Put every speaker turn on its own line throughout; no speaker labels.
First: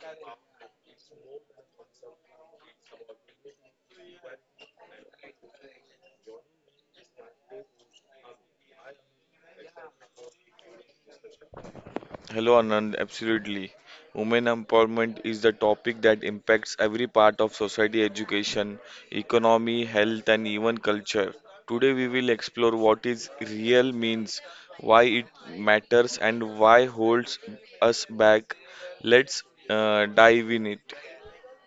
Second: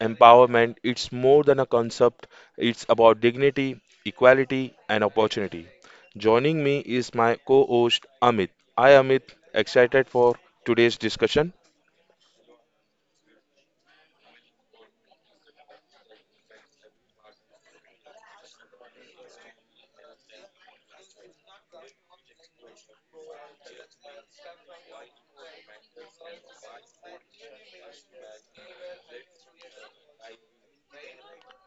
empowerment. It's more than a concept, it's about dignity, equality, and opportunity. Joining me is my co host Amit. Hi Amit, excited for today's discussion?
Hello, Anand. Absolutely. Women empowerment is the topic that impacts every part of society, education, economy, health, and even culture. Today, we will explore what is real means, why it matters, and why holds us back. Let's dive in it.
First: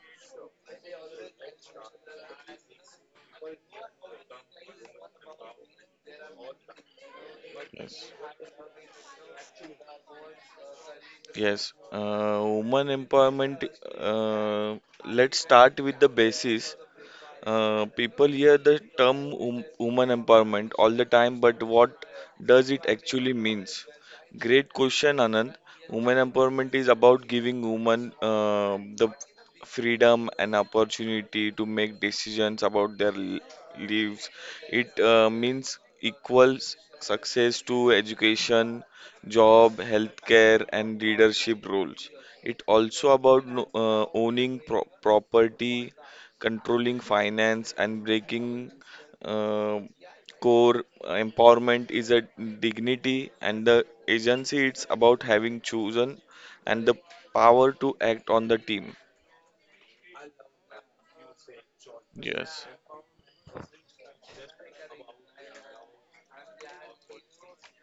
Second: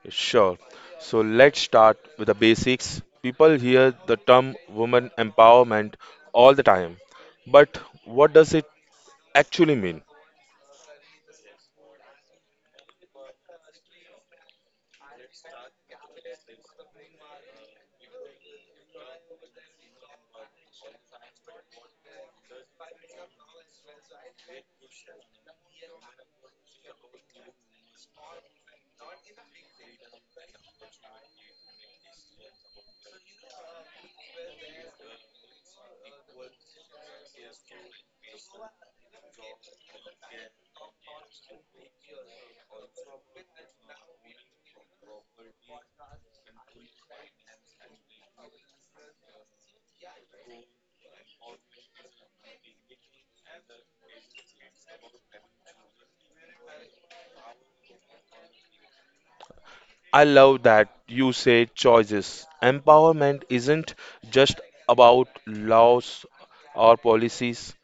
Sure. So let's start with the basics. People hear the term women empowerment all the time, but
Yes.
what does it actually mean?
Yes. Women empowerment. Uh, let's start with the basis. People hear the term woman empowerment all the time, but what does it actually means? Great question, Anand. Women empowerment is about giving women the freedom and opportunity to make decisions about their lives. It means equals success to education, job, healthcare, and leadership roles. It also about owning property controlling finance, and breaking uh, core empowerment is a dignity and the agency it's about having chosen and the power to act on the team.
I love that you say choices.
Yes.
Empowerment isn't just about laws or policies,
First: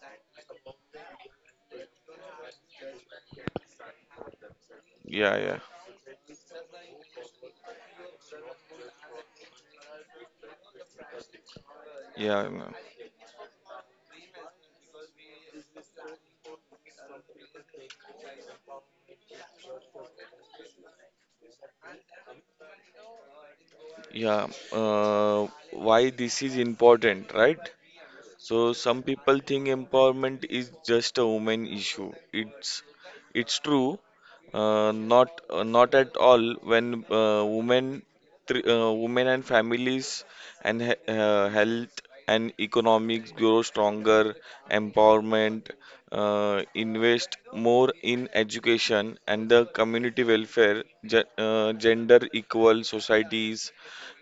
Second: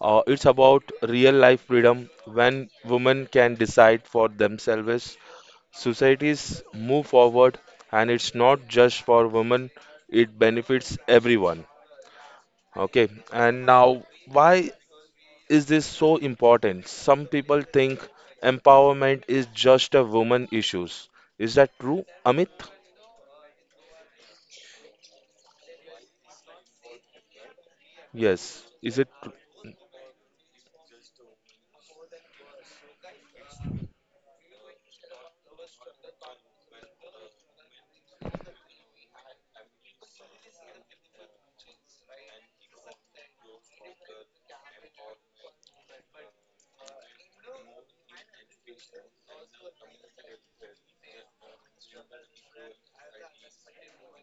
it's about real life freedom when women can decide for themselves.
Yeah, yeah.
Societies move forward, and it's not just for women, it benefits everyone.
Yeah, yeah.
Okay, and now why is this so important? Some people think empowerment is just a woman issues. Is that true, Amit?
Yeah, uh, why this is important, right? So
Yes,
some people think empowerment is just a woman issue. It's true, not at all. When women and families and he health and economics grow stronger, empowerment, invest more in education and the community welfare, gender equal societies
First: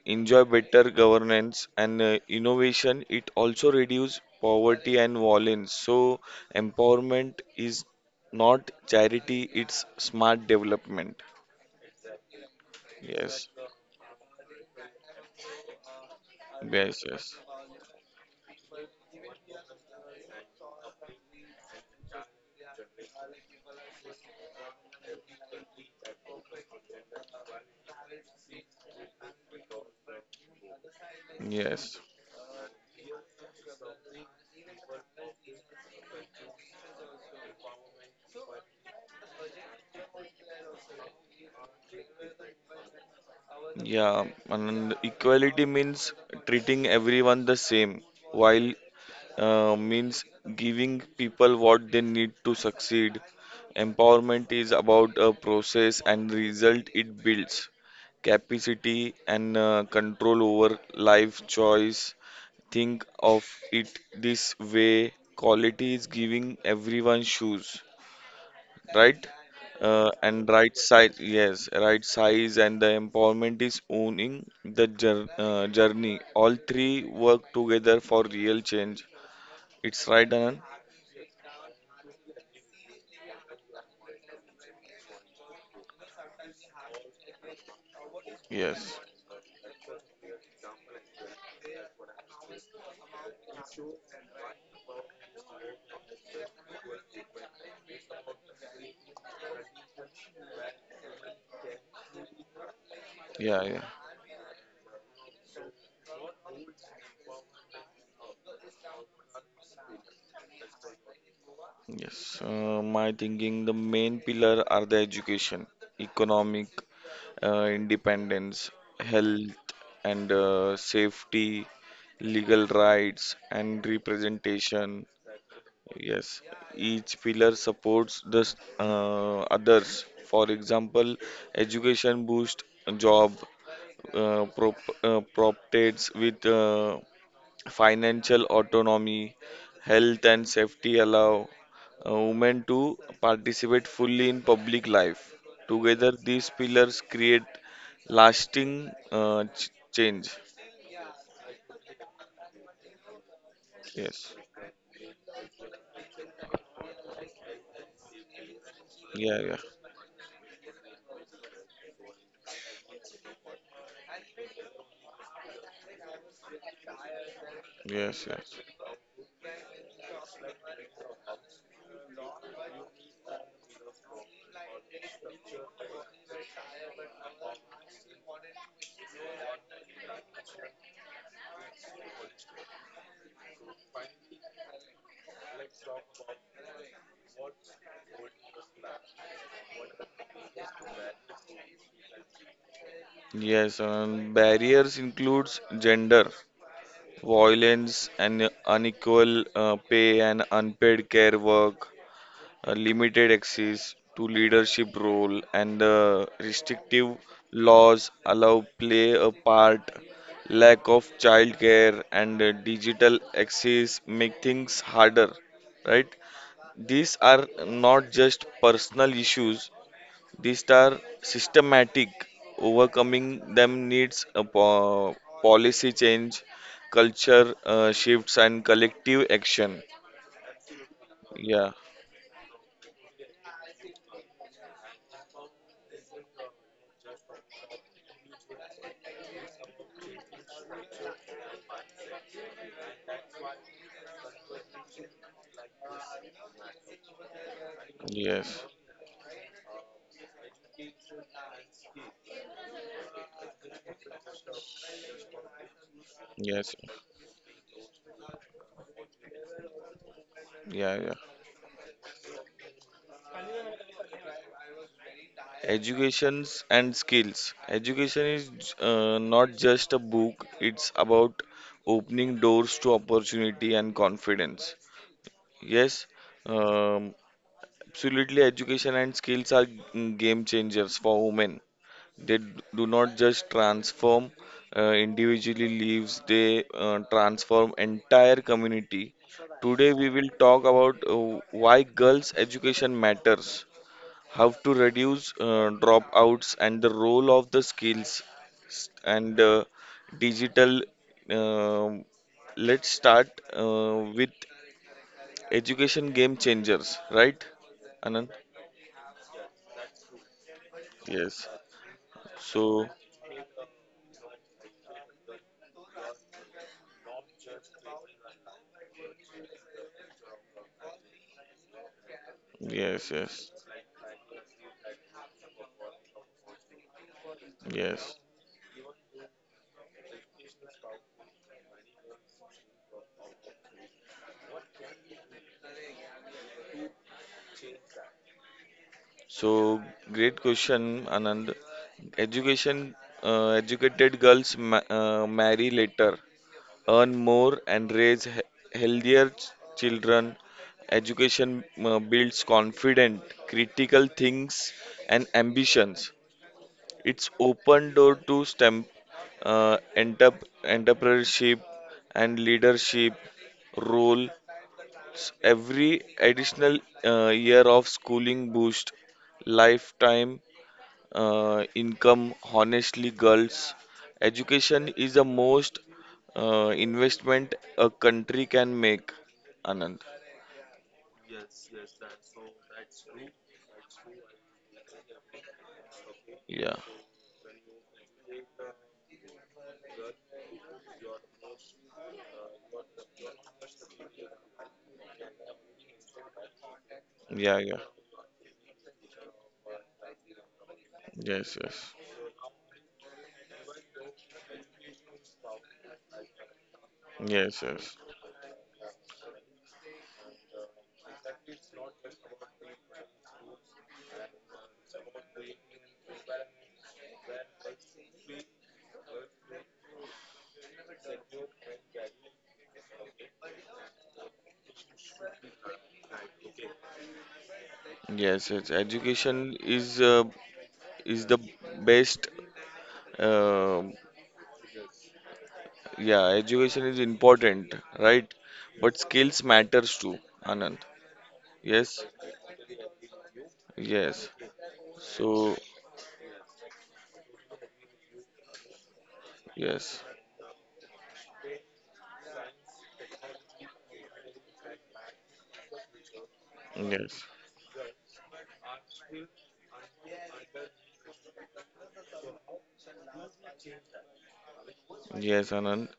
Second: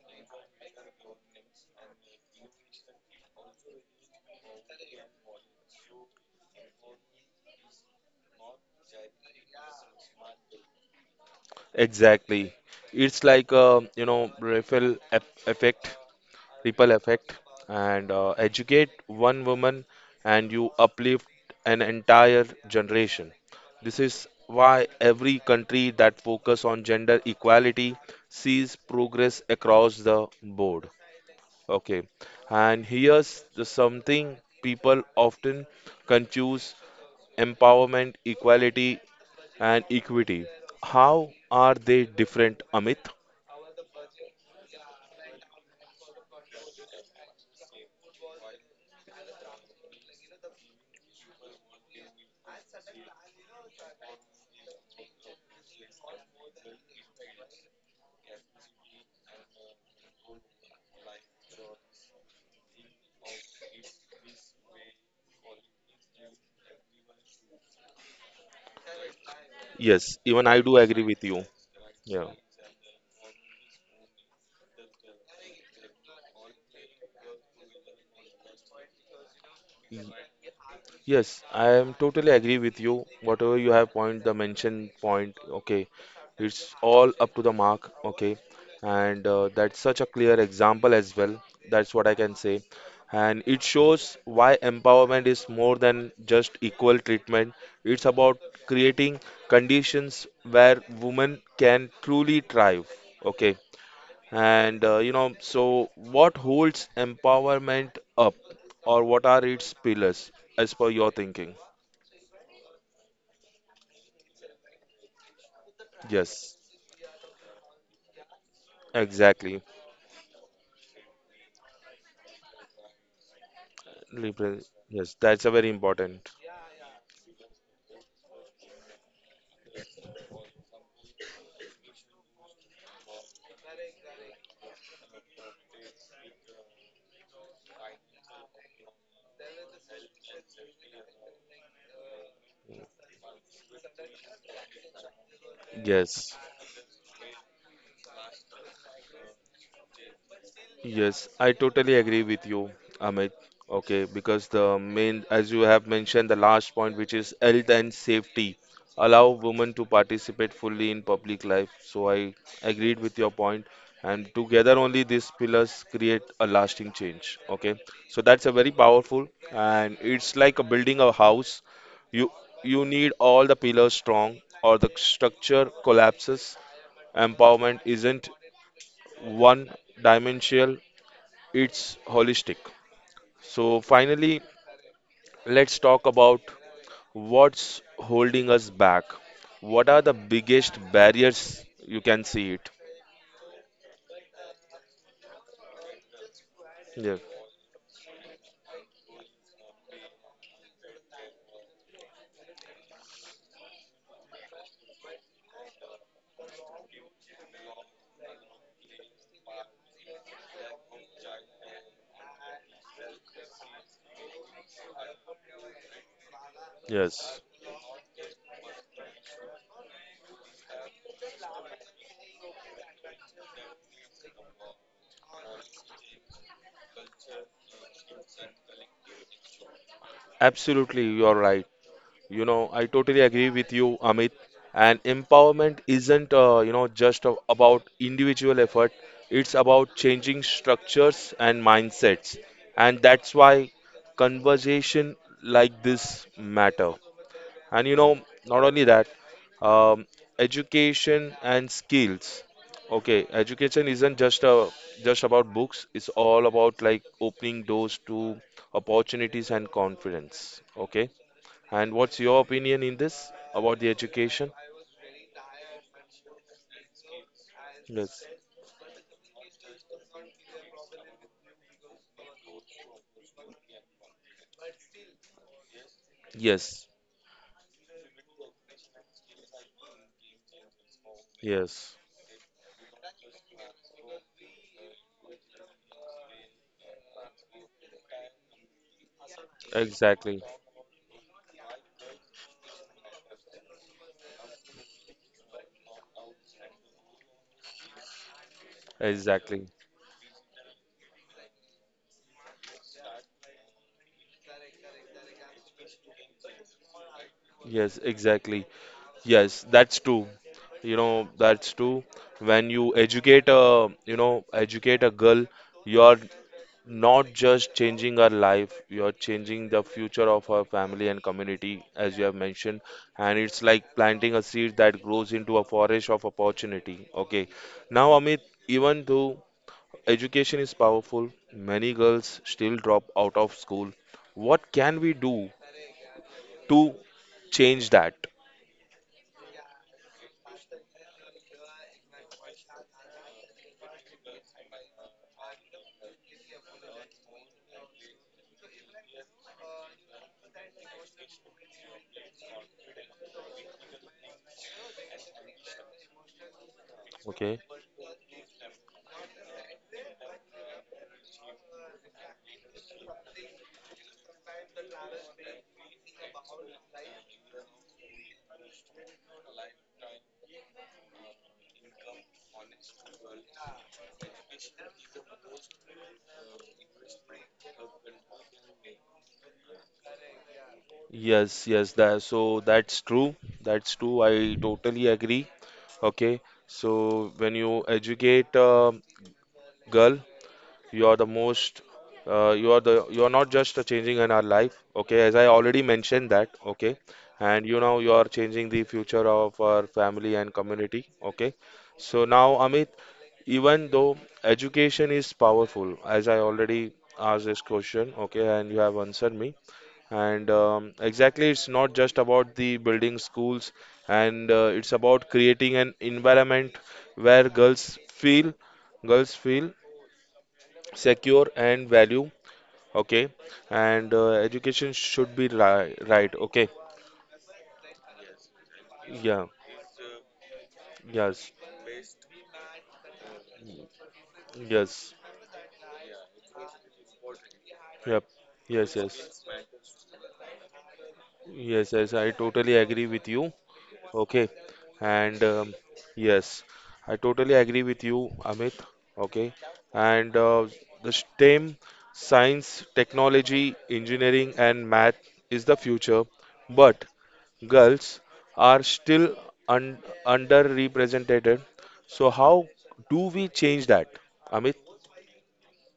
enjoy better governance and innovation. It also reduces poverty and violence. So empowerment is not charity, it's smart development.
exactly? It's
Yes,
like a Raphael effect. Ripple
yes, yes,
effect, and educate one woman and you uplift an entire generation. This is why every country that focus on gender equality sees progress across the board. Okay,
yes.
and here's the something people often confuse: empowerment, equality, and equity. How are they different, Amit?
Yeah, and equality means treating everyone the same while means giving people what they need to succeed. Empowerment is about a process and result it builds, capacity and control over life choice. Think of it this way quality is giving everyone shoes, right?
Yes,
And
even I
right
do agree
size,
with you,
yes, right
yeah.
size, and the empowerment is owning the journey. All three work together for real change. It's right, Anand?
Yes, I am totally agree with you. Whatever you have point, the mention point, okay, it's all up to the mark, okay,
Yes.
and that's such a clear example as well. That's what I can say, and it shows why empowerment is more than just equal treatment. It's about creating conditions where women can truly thrive. Okay,
Yeah, yeah.
and so what holds empowerment up, or what are its pillars, as per your thinking?
Yes. My thinking, the main pillar are the education,
Yes,
economic independence, health
exactly.
and safety, legal rights and representation.
Yes, that's a very important.
Yes. Each pillar supports the others. For example, education boosts job, uh, prop, proptates with financial autonomy, health and safety allow women to participate fully in public life. Together,
Yes,
these pillars create lasting change.
yes, I totally agree with you, Amit. Okay,
Yes.
because the main, as you have mentioned, the last point, which is health and safety, allow
Yeah, yeah.
women to participate fully in public life. So I agreed with your point, and together only these pillars create a lasting change. Okay, so
Yes,
that's a
yes.
very powerful, and it's like a building a house. You you need all the pillars strong, or the structure collapses. Empowerment isn't one dimensional, it's holistic. So, finally, let's talk about what's holding us back. What are the biggest barriers you can see it?
Yes, and barriers includes gender,
Yes,
violence and unequal pay and unpaid care work, a limited access to leadership role and the restrictive laws allow play a part, lack of childcare and digital access make things harder, right? These
yes,
are not just personal issues, these are systematic. Overcoming them needs a policy change, culture shifts and collective action.
absolutely, you're right.
Yeah.
You know, I totally agree with you, Amit. And empowerment isn't, just about individual effort, it's about changing structures and mindsets. And that's why conversation like this matter. And
Yes,
not only that, um, education and skills. Okay, education isn't just a just about books. It's all
yes.
about like opening doors to opportunities and confidence.
Yeah,
Okay,
yeah.
and what's your opinion in this about the education?
Educations and skills.
Yes,
Education is not just a book, it's about opening doors to opportunity and confidence. Yes,
yes,
um, absolutely. Education and skills are game changers for women.
yes,
They do not just transform individually lives, they transform entire community. Today, we will
exactly,
talk about why girls' education matters, how to reduce dropouts and the role of the skills and
exactly.
digital. Um, let's start with education game changers, right,
Yes,
Anand?
exactly. Yes, that's true. You know,
Yes.
that's true. When
So
you educate a girl, you're not just changing our life, you're changing the future of our family and community, as you have mentioned.
yes,
And
yes,
it's like planting a seed that grows into a forest of opportunity. Okay, now
yes.
Amit, even though education is powerful, many girls still drop out of school. What can we do to change that?
So great question, Anand. Education, educated girls marry later, earn more and raise healthier children. Education builds confidence, critical things, and ambitions. It's
Okay,
open door to STEM, entrepreneurship, and leadership roles. Every additional year of schooling boosts lifetime income. Honestly, girls education is the most investment a country can make, Anand.
yes, yes, that so that's true. That's true. I totally agree. Okay,
Yeah,
so when you educate a girl, you are the most you are the you are not just a changing in our life. Okay, as I already mentioned that. Okay,
yeah.
and
Yeah.
you know you are changing the future of our family and community. Okay,
Yes, yes,
so now Amit, even though education is powerful, as I already asked this
yes, yes,
question, okay, and you have answered me. And exactly, it's not just about the building schools, and it's about creating an environment where feel girls feel secure and value. Okay, and education should be ri right. Okay,
yes, yes. Education
yeah,
is the
yes,
best. uh,
yes,
yeah education is important,
yep,
right?
yes,
But skills
yes,
matters too, Anand.
yes,
Yes,
yes, I totally agree with you.
yes.
Okay, and
So
yes, I totally agree with you, Amit. Okay,
yes,
and the STEM, science technology engineering and math, is the future, but
yes.
girls are still un- underrepresented. So, how do we change that, Amit?
Yes, Anand.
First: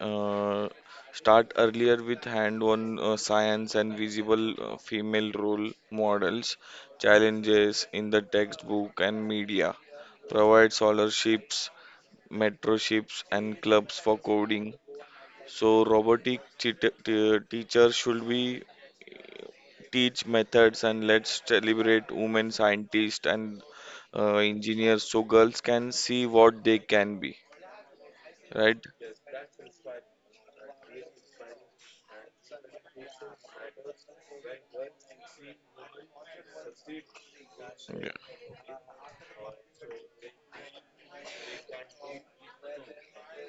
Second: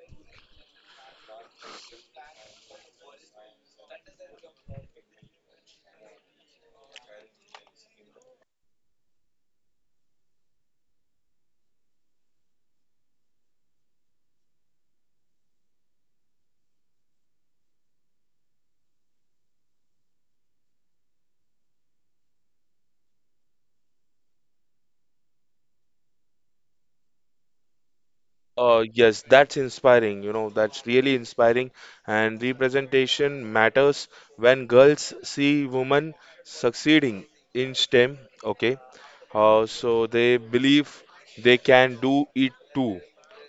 Uh, start earlier with hand-on science and visible female role models, challenges in the textbook and media. Provide scholarships, mentorships, and clubs for coding. So robotic teacher should be teach methods and let's celebrate women scientists and engineers so girls can see what they can be, right?
Yes, that's inspiring. You know, that's really inspiring. And representation matters when girls see women succeeding in
Yeah.
STEM. Okay, so they believe they can do it too.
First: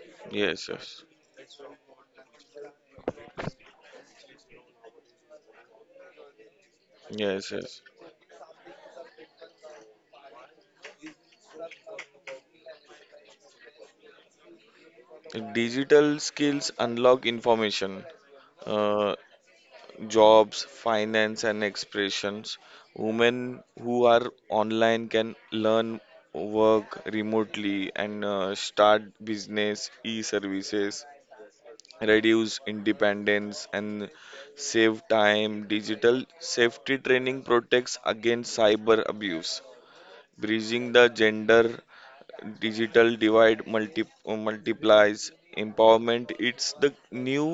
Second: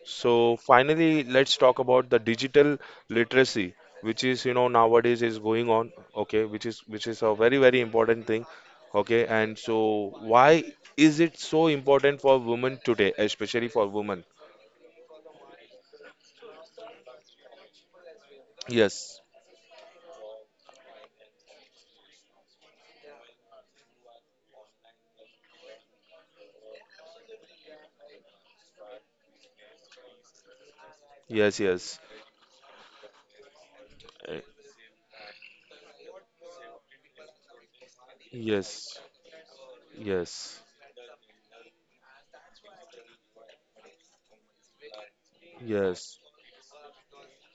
So
Yes, yes.
finally, let's talk about the digital literacy, which is nowadays is going on. Okay, which is a
Yes,
very very
yes.
important thing. Okay, and so why is it so important for women today, especially for women?
Digital skills unlock information, uh,
Yes,
jobs, finance, and expressions. Women who are online can learn, work remotely, and start business, e-services,
yes, yes,
reduce independence, and
eh,
save time. Digital safety training protects against cyber
yes,
abuse.
yes,
Bridging the gender digital divide multiplies
yes.
empowerment, it's the new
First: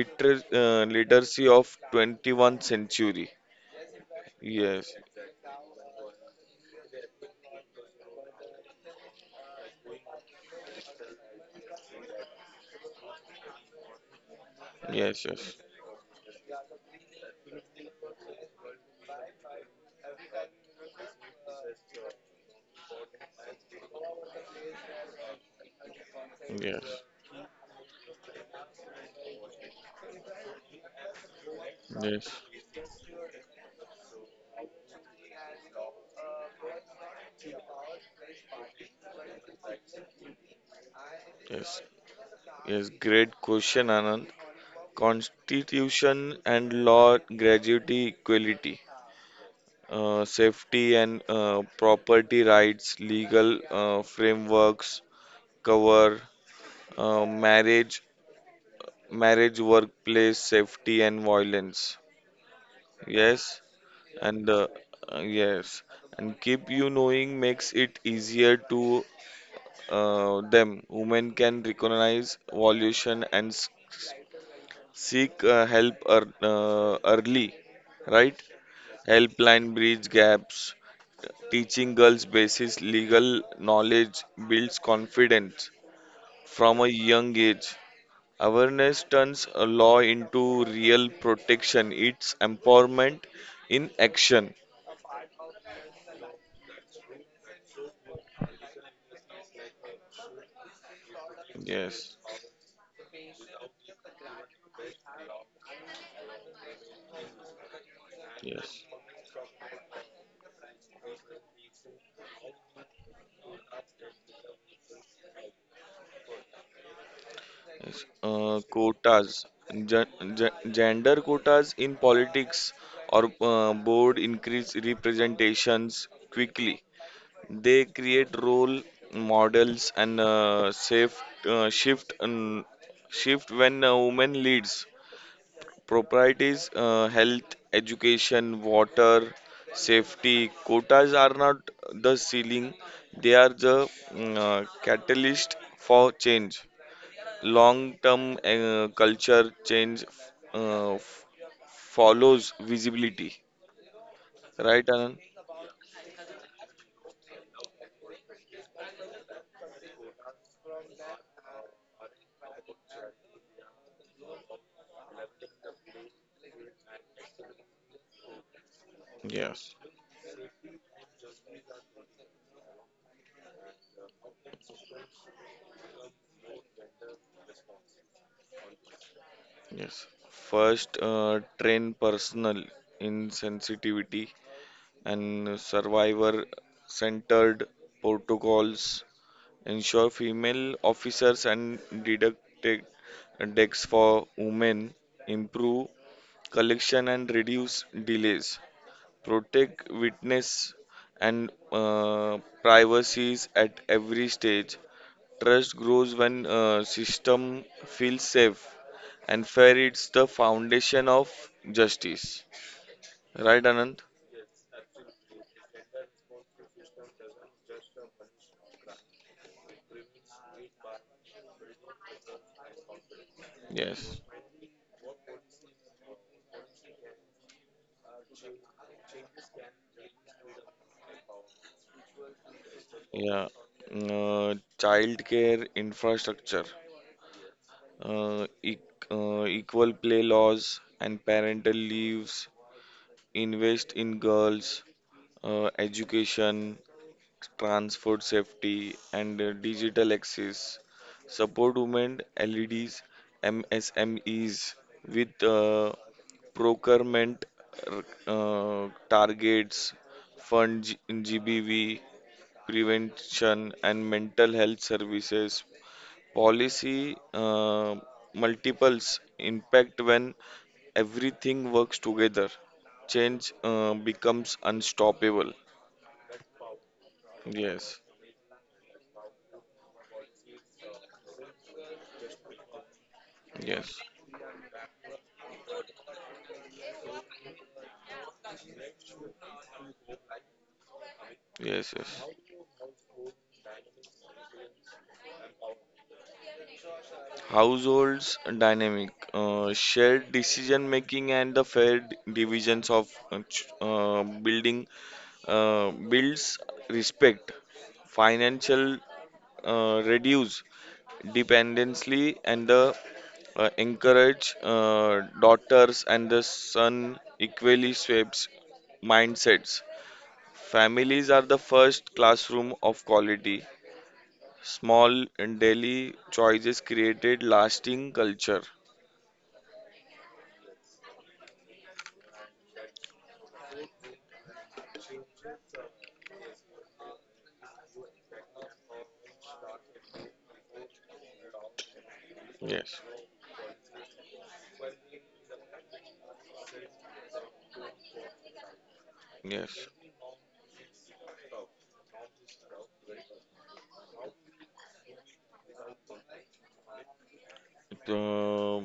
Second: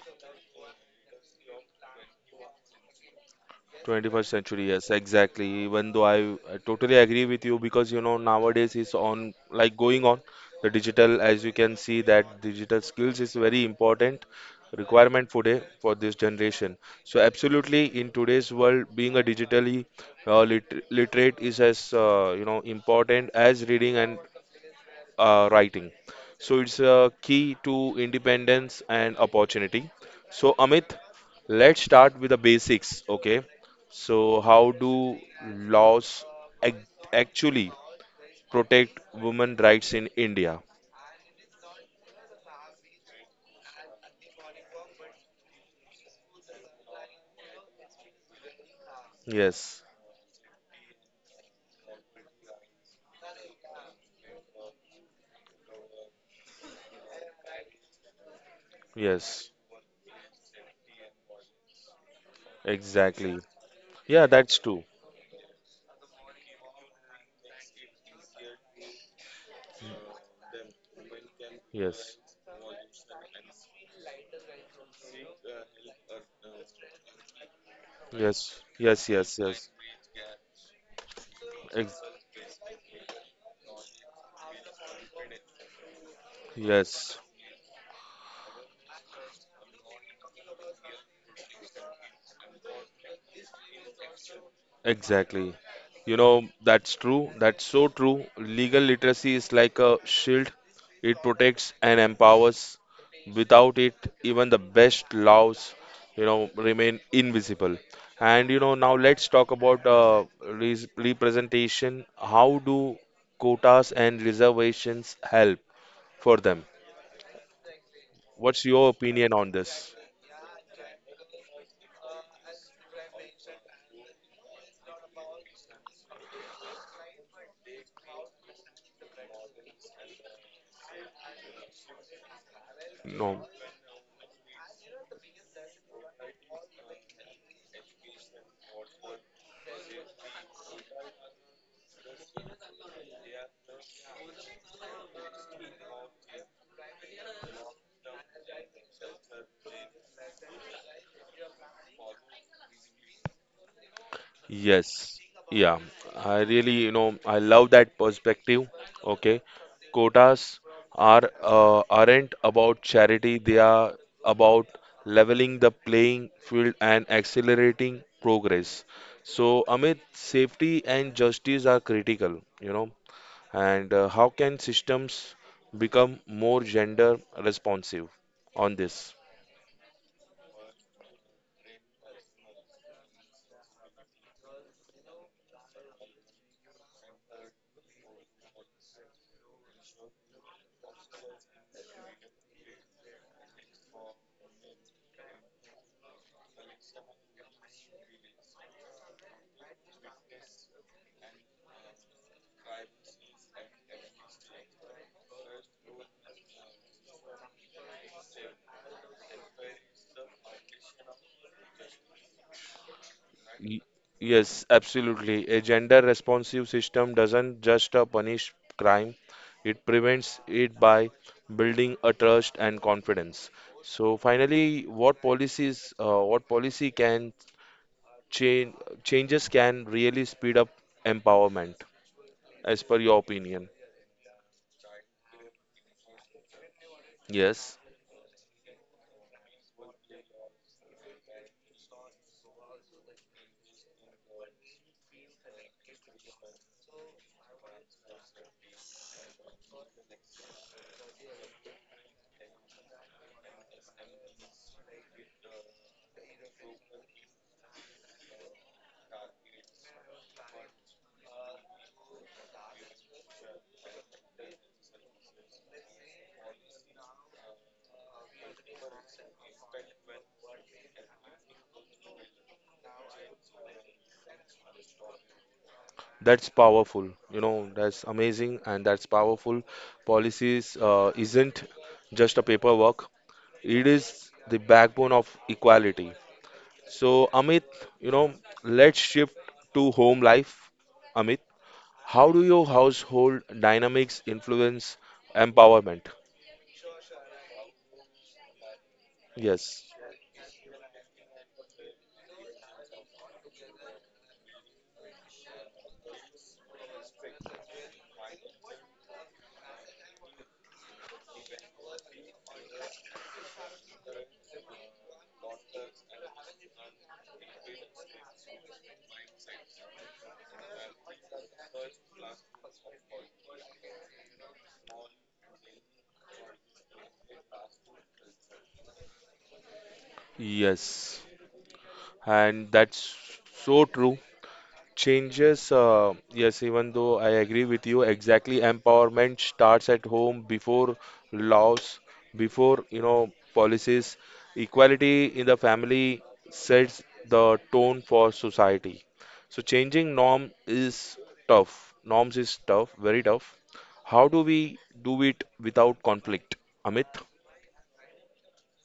literacy of 21st century.
21st century, yes,
Yes,
exactly. Even though I totally agree with you, because you know nowadays is on like going on the digital, as you can see that digital skills is very important
yes,
requirement
yes,
for this generation. So absolutely, in today's world, being a digitally literate is as important as reading and writing. So it's
yes,
a key to independence and opportunity. So Amit, let's start
yes,
with the basics. Okay. So how do laws ac- actually protect women rights in India?
yes. Yes, great question, Anand. Constitution and law gratuity equality,
Yes.
safety and property rights, legal frameworks cover uh, marriage
Yes.
marriage, workplace, safety, and violence.
Exactly.
Yes,
Yeah,
and
that's
uh,
true.
uh, yes, and keep you knowing makes it easier to them. Women can
Yes.
recognize violation and seek help early, right?
Yes. Yes. Yes. Yes.
Helpline bridge gaps. Teaching
Ex-
girls basic legal knowledge builds confidence from a
yes.
young age. Awareness turns a law into real protection, it's empowerment in action.
Exactly. You know, that's true. That's so true. Legal literacy is like a shield, it protects and
Yes,
empowers. Without it, even the best laws, remain invisible. And,
yes,
now let's talk about representation. How do quotas and reservations help for them?
yes.
What's your opinion
Quotas,
on this?
Gen- gender quotas in politics or board increase representations quickly. They create role models and safe uh, shift and
No.
shift when a woman leads. Properties, health, education, water, safety, quotas are not the ceiling, they are the catalyst for change. Long term culture change uh, f- follows visibility. Right,
Yes,
Anand?
yeah, I really, you know, I love that perspective. Okay, quotas aren't about charity; they are about leveling the playing field and accelerating progress. So,
Yes,
Amit, safety and justice are critical, and how can systems become more gender responsive on this?
yes. First, train personal insensitivity and survivor centered protocols, ensure female officers and deducted decks for women, improve collection and reduce delays, protect witness and privacies at every stage. Trust grows when system feels safe and fair. It's the foundation of justice. Right,
Y-
Anand?
Yes, absolutely. A gender responsive system doesn't just punish crime, it prevents it by building a trust and confidence. So
Yes.
finally, what policies, what policy change, changes can really speed up empowerment, as per your
Yeah.
opinion?
Mm, child care infrastructure.
Yes,
uh, e- equal play laws and parental leaves, invest in girls, education, transport safety, and digital access, support women LEDs, MSMEs with procurement targets, fund GBV prevention and mental health services. Policy multiples impact when everything works together. Change becomes unstoppable.
that's powerful. You know,
Yes,
that's amazing and that's powerful. Policies isn't just a paperwork, it
yes,
is the backbone of equality. So, Amit, you know, let's shift to home life. Amit,
yes, yes.
how do your household dynamics influence empowerment?
Households dynamic,
Yes,
shared decision making, and the fair divisions of building builds respect. Financial reduce dependency and the encourage daughters and the son equally shapes mindsets. Families are the first classroom of quality. Small and daily choices created lasting culture.
yes, and that's so true. Changes, yes, even though I agree with you, exactly empowerment starts at home before laws, before,
Yes,
policies. Equality in the family sets the tone for society. So
yes.
changing norm is tough. Norms is tough, very tough. How do we do it without conflict? Amit?
Uh,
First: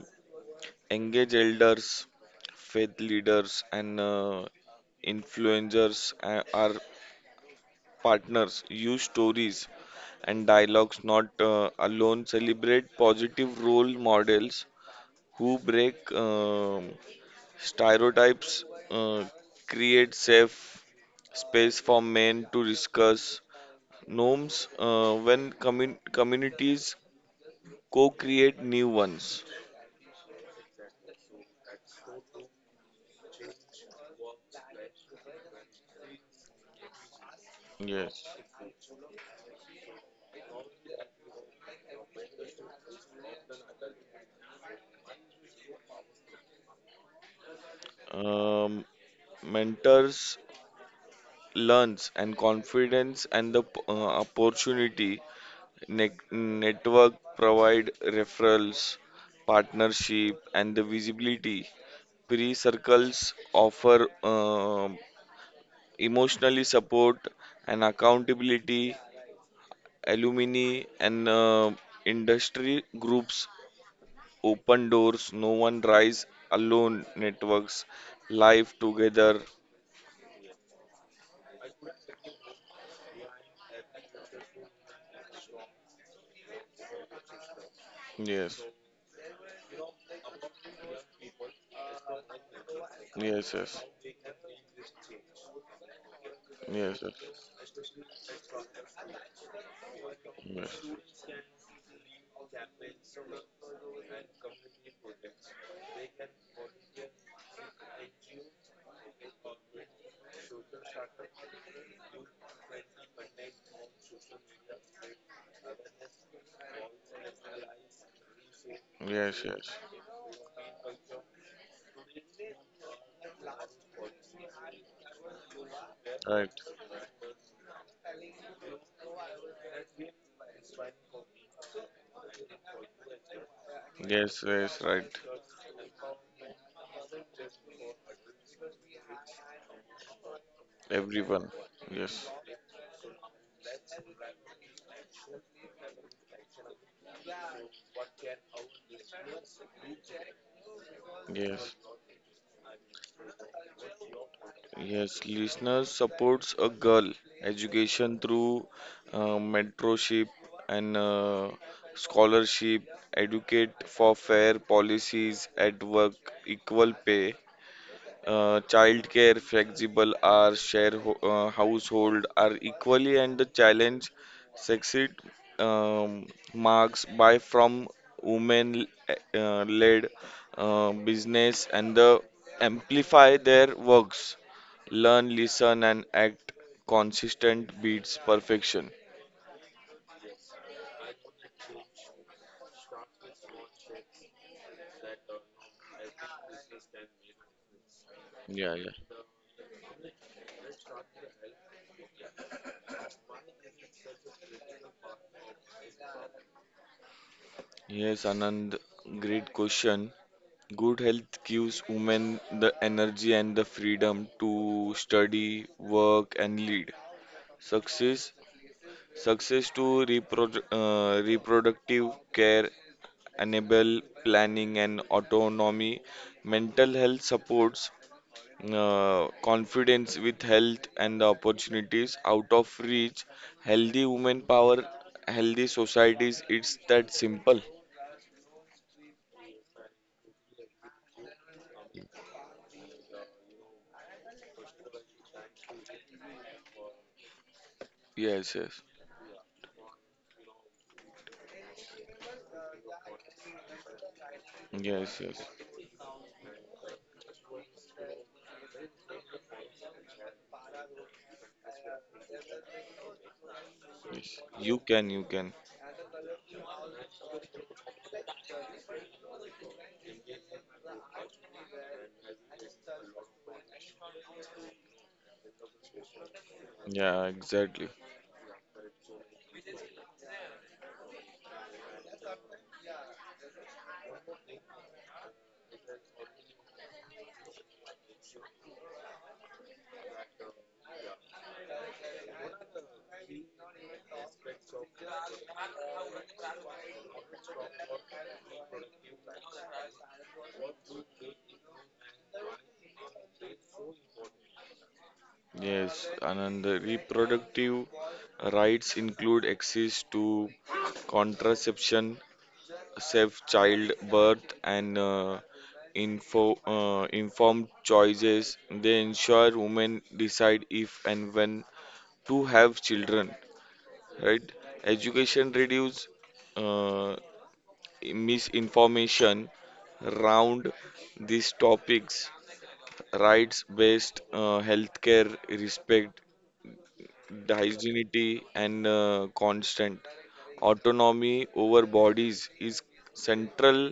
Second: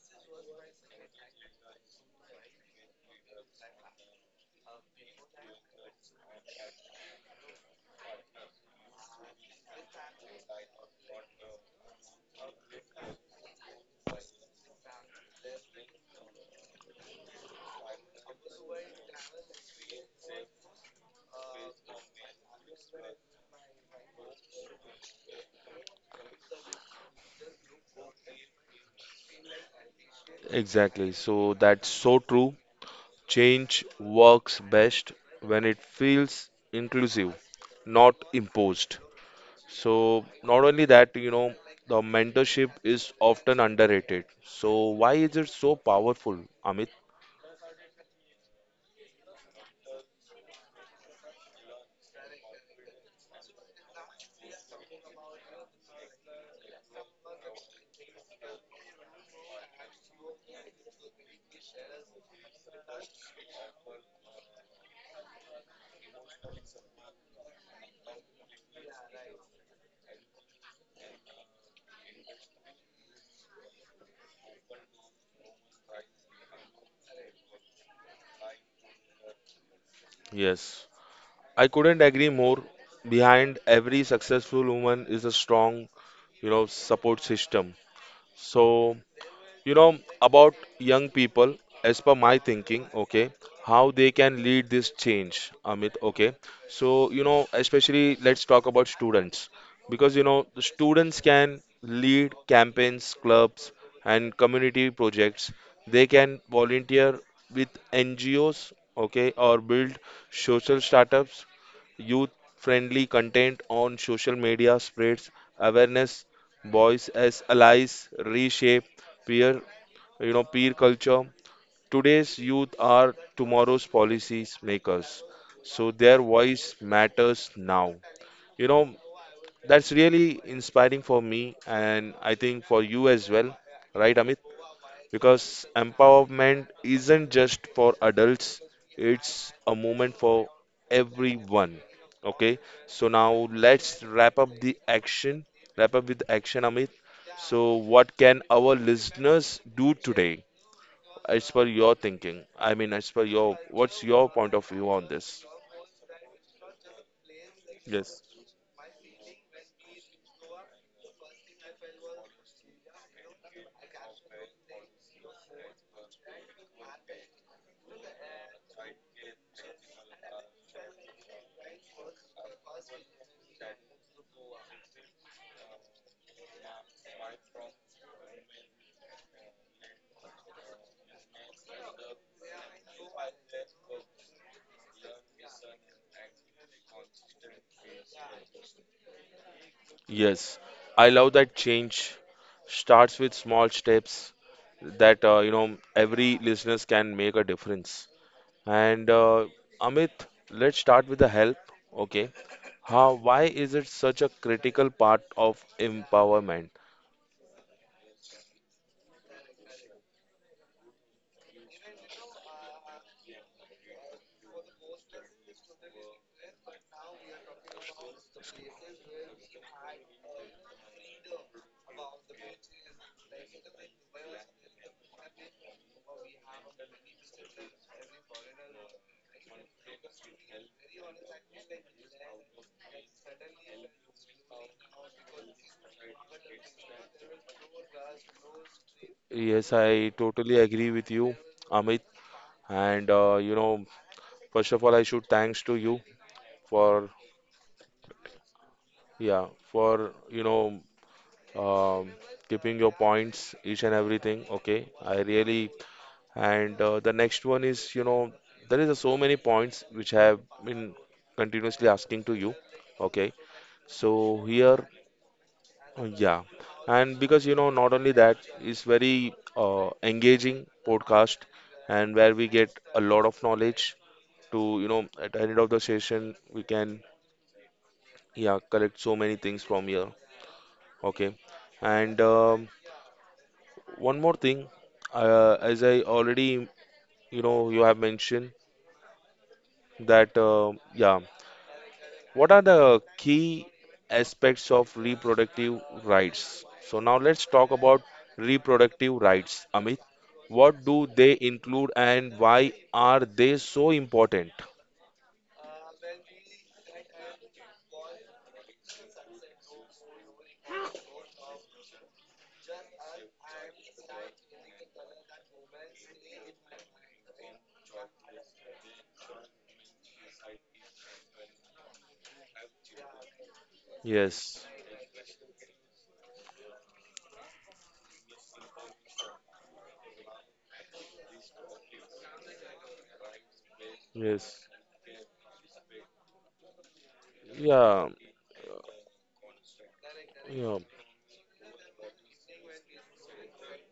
engage elders, faith leaders, and influencers are partners. Use stories and dialogues, not alone. Celebrate positive role models who break stereotypes, uh, create safe space for men to discuss norms when communities co-create new ones.
Exactly. So that's so true. Change works best when it feels inclusive, not
Yes.
imposed. So, not only that, the mentorship is often underrated. So, why is it so powerful, Amit?
Um, mentors learns and confidence and the opportunity, network provide referrals, partnership and the visibility, pre circles offer emotionally support and accountability, alumni and industry groups, open doors, no one rise alone, networks live together.
Yes, I couldn't agree more. Behind every successful woman is a strong, support system.
Yes,
So, you know about young people, as per my thinking. Okay,
yes,
how they can lead this change, Amit? Okay,
yes,
so
yes,
especially let's talk about students, because you know the students
yes,
can lead campaigns, clubs, and community projects. They can volunteer with NGOs. Okay,
yes.
or build social startups. Youth friendly content on social media spreads awareness, boys as allies reshape
Yes,
peer
yes.
peer culture. Today's youth are tomorrow's policies makers. So their
Right.
voice matters now. You know, that's really inspiring for me and I think for you as well, right, Amit?
Yes, yes, right.
Because empowerment isn't just for adults, it's a moment for
Everyone.
everyone.
Yes.
Okay, so now let's wrap up with action, Amit. So, what can our listeners do today, as per
Yes.
your thinking? I mean, what's your point of view on
Yes,
this?
listeners supports a girl education
Yes.
through mentorship and scholarship, educate for fair policies at work, equal pay, childcare, flexible hours, share ho household are equally and the challenge succeed, um, marks by from women led business and the amplify their works. Learn, listen and act, consistent beats perfection.
Yes. I love that change starts with small steps that, every listeners can make a difference.
Yeah, yeah.
And Amit, let's start with the help. Okay. Why is it such a critical part of empowerment?
Yes, Anand, great question. Good health gives women the energy and the freedom to study, work, and lead. Success, success to reproductive care, enable planning and autonomy. Mental health supports confidence with health and the opportunities out of reach. Healthy women power, healthy societies. It's that simple.
Yes, I totally agree with you, Amit. And first of all, I should thanks to you for
Yes, yes,
yeah, for um, keeping your points, each and everything. Okay, I
yes, yes.
really, and the next one is, there is a so many points which have been continuously asking to you. Okay,
Yes.
so
You
here
can, you can.
yeah, and because you know not only that, it's very engaging podcast, and where we get a lot of knowledge, to at the end of the session we can,
Yeah, exactly.
yeah, collect so many things from here. Okay, and one more thing, as I already, you have mentioned that, yeah, what are the key aspects of reproductive rights? So now let's talk about reproductive rights. Amit, what do they include and why are they so important?
Yes, Anand, the reproductive rights include access to contraception, safe childbirth, and informed choices. They ensure women decide if and when to have children, right?
Yes,
Education reduce uh, misinformation around these topics, rights-based
yes,
healthcare, respect the
yeah,
hygienity and constant
yeah,
autonomy over bodies is central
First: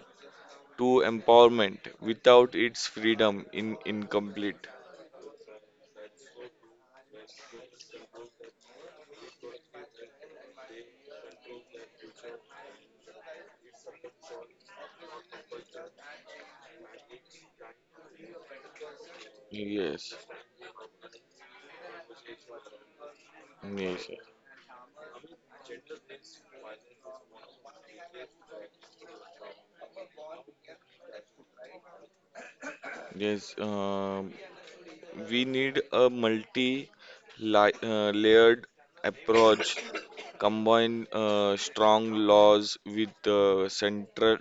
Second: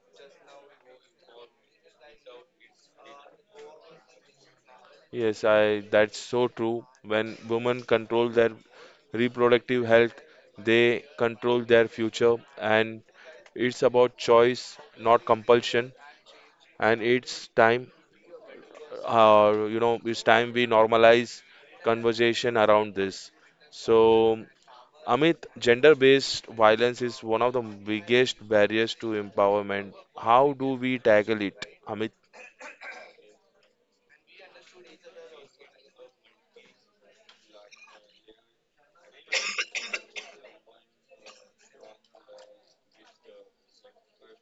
to empowerment. Without its freedom, in incomplete.
yes, that's so true. When women control their reproductive health, they control their future, and it's about choice, not compulsion, and it's time, uh, you know,
Yes,
it's time we normalize conversation around this.
yes,
So, Amit, gender-based violence is one of the biggest barriers to empowerment. How do we tackle it, Amit?
yes. We need a multi-layered approach. Combine strong laws with central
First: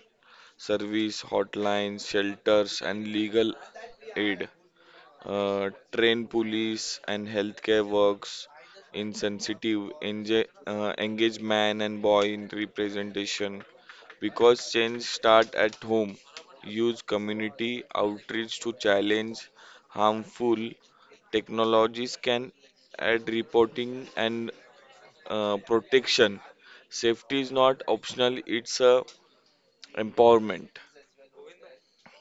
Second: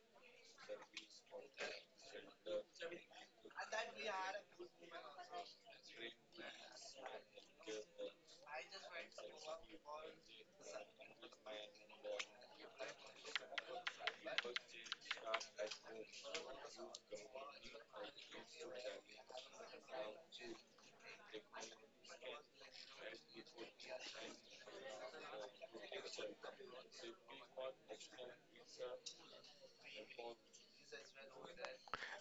service hotlines, shelters, and legal aid. Trained police and healthcare works in sensitive, engaged man and boy in representation. Because change start at home, use community outreach to challenge harmful technologies can add reporting and protection. Safety is not optional; it's a empowerment.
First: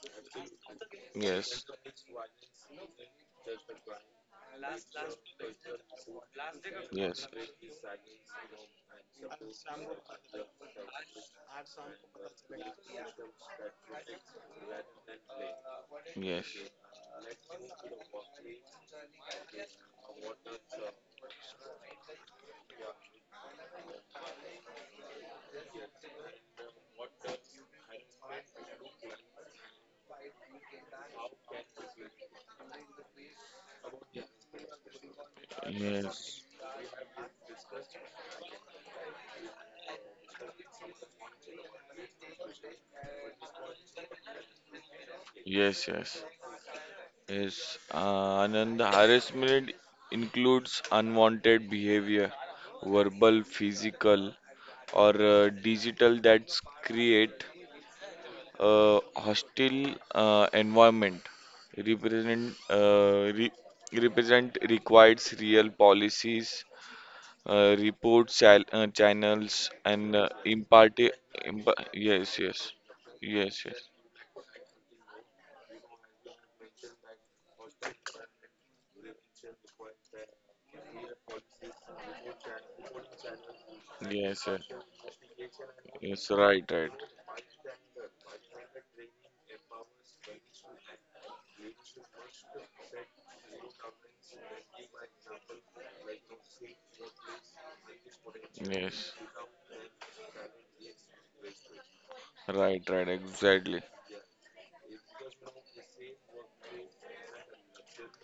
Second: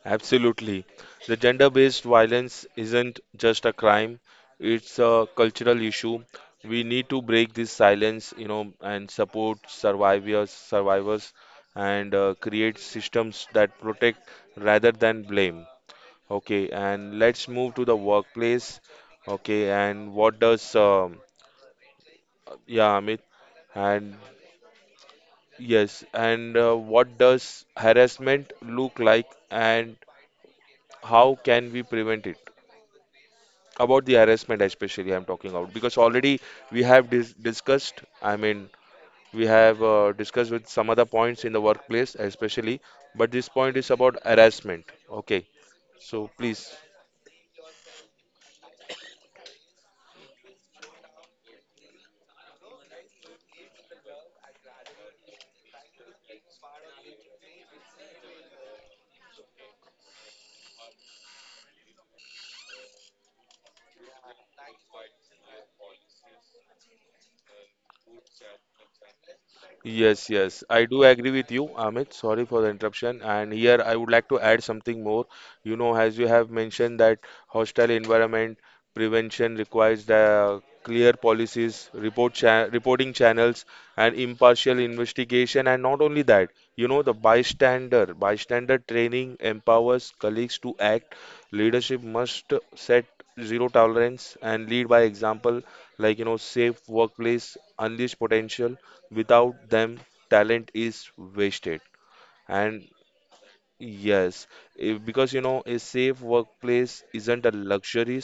Absolutely. The
Yes.
gender-based violence isn't just a crime, it's a cultural issue. We need to break this silence, and support survivors, and create systems that protect rather than blame. Okay, and let's move to the workplace. Okay, and what does, yeah, Amit, and yes, and what does harassment look like and how can we prevent it? About the harassment especially, I'm talking about, because already we have discussed. I mean, we have discussed with some other points in the workplace especially, but this point is about harassment. Okay,
Yes. Yes.
so please.
Yes, Anand, harassment includes unwanted behavior, verbal, physical, or digital that create hostile environment, represent uh, re- represent requires real policies, report channels and
Yes, yes, I do agree with you, Amit.
yes,
Sorry for the
yes,
interruption. And
yes, yes.
here I would like to add something more. You know, as you have mentioned that hostile environment prevention requires the clear policies, reporting channels, and
Yes, yes,
impartial investigation. And not only
yes,
that,
right, right.
the bystander training empowers colleagues to act. Leadership must set zero tolerance and lead by example, like safe workplace, unleash potential,
Yes,
without them talent is wasted. And
right, right, exactly.
yes, if, because a safe workplace isn't a luxury,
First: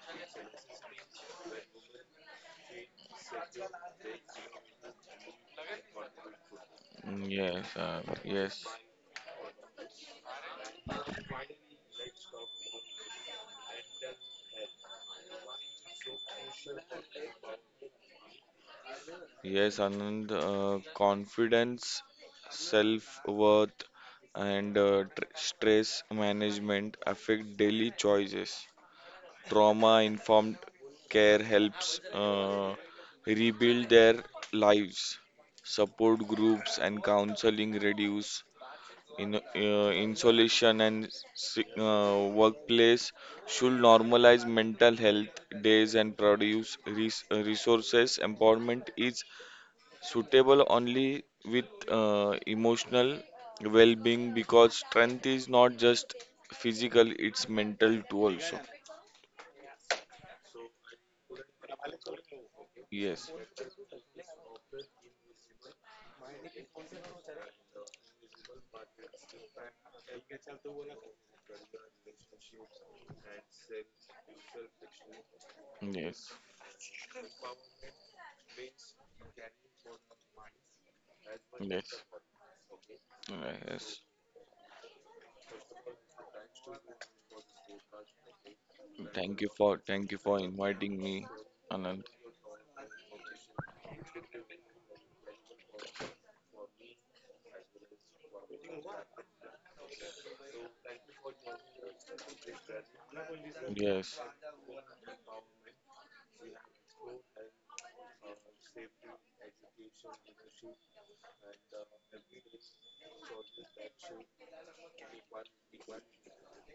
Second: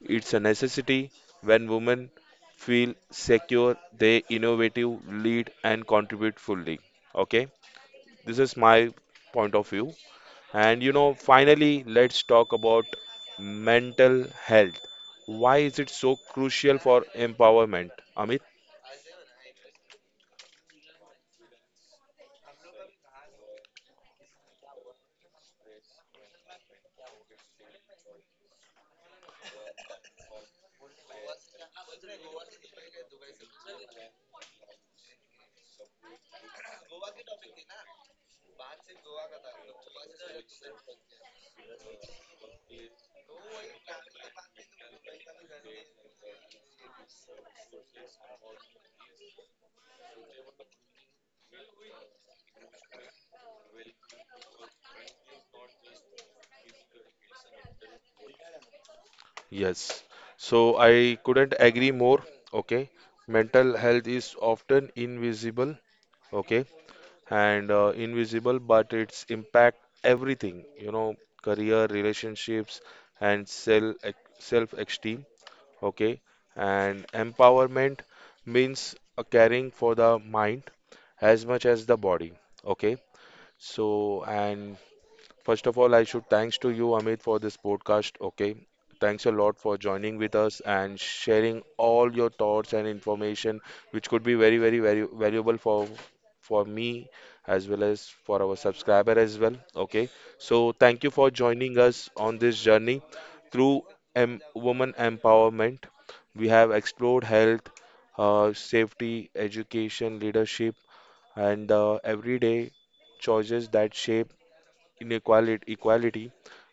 it's a necessity. When women feel secure, they innovative lead and contribute fully. Okay, this is
Yes,
my point of view. And finally let's talk about mental health. Why is it so crucial for empowerment, Amit?
yes, Anand. Confidence, self-worth, and tr stress management affect daily choices. Trauma-informed care helps uh, rebuild their lives. Support groups and counseling reduce insulation and workplace should normalize mental health days and produce resources. Empowerment is suitable only with emotional well-being because strength is not just physical; it's mental too also.
Yes, so I couldn't agree more. Okay,
Yes,
mental health is often invisible. Okay, and invisible, but its impact everything. You know, career, relationships, and self-esteem. Okay,
yes,
and empowerment means caring for the mind as much as the
yes,
body. Okay,
yes.
and first of all, I should thanks to you, Amit, for this podcast. Okay. Thanks a
Thank you
lot for
for thank
joining
you
with
for
us
inviting
and
me,
sharing
Anand.
all your thoughts and information, which could be very, very, very valuable for me as well as for our subscriber as well. Okay. So thank you for joining us on this journey through
Yes.
em woman empowerment. We have explored health, safety, education, leadership, and everyday choices that shape inequality, equality,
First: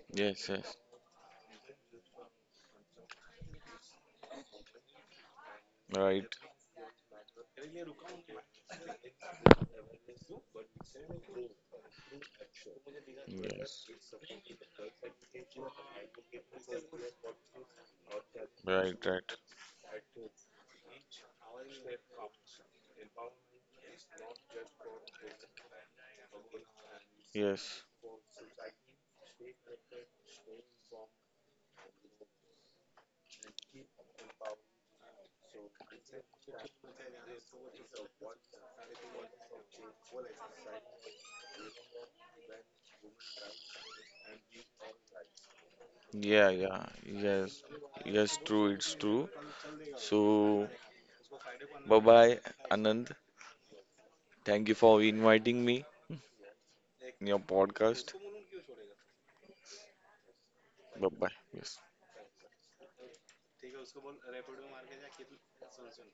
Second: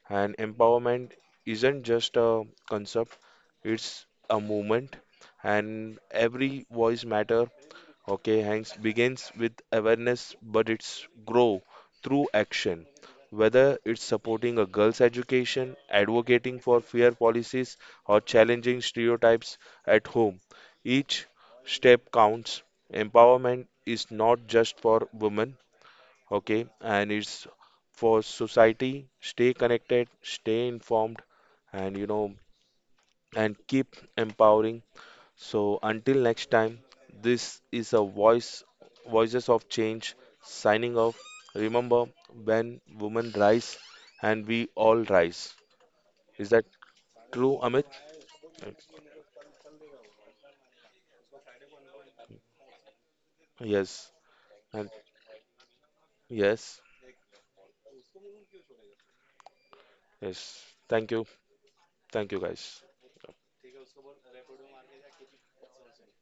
and
Yes, yes,
empowerment isn't just a concept, it's a movement, and
right.
every voice matter. Okay,
Yes,
hanks begins with awareness, but it's grow through action, whether it's supporting a girl's education, advocating for fair policies, or challenging
right, right.
stereotypes at home. Each step counts. Empowerment is not just for women. Okay, and it's
Yes,
for society. Stay connected, stay informed, and keep empowering. So until next time, this is a voice voices of change, signing off. Remember, when women rise, and we all rise, is
yeah,
that
yeah,
true,
yes,
Amit?
yes, true, it's true. So, bye bye, Anand.
Yes,
Thank you
and
for inviting me
yes,
in your podcast.
yes,
Bye
thank you,
bye. Yes.
thank you guys.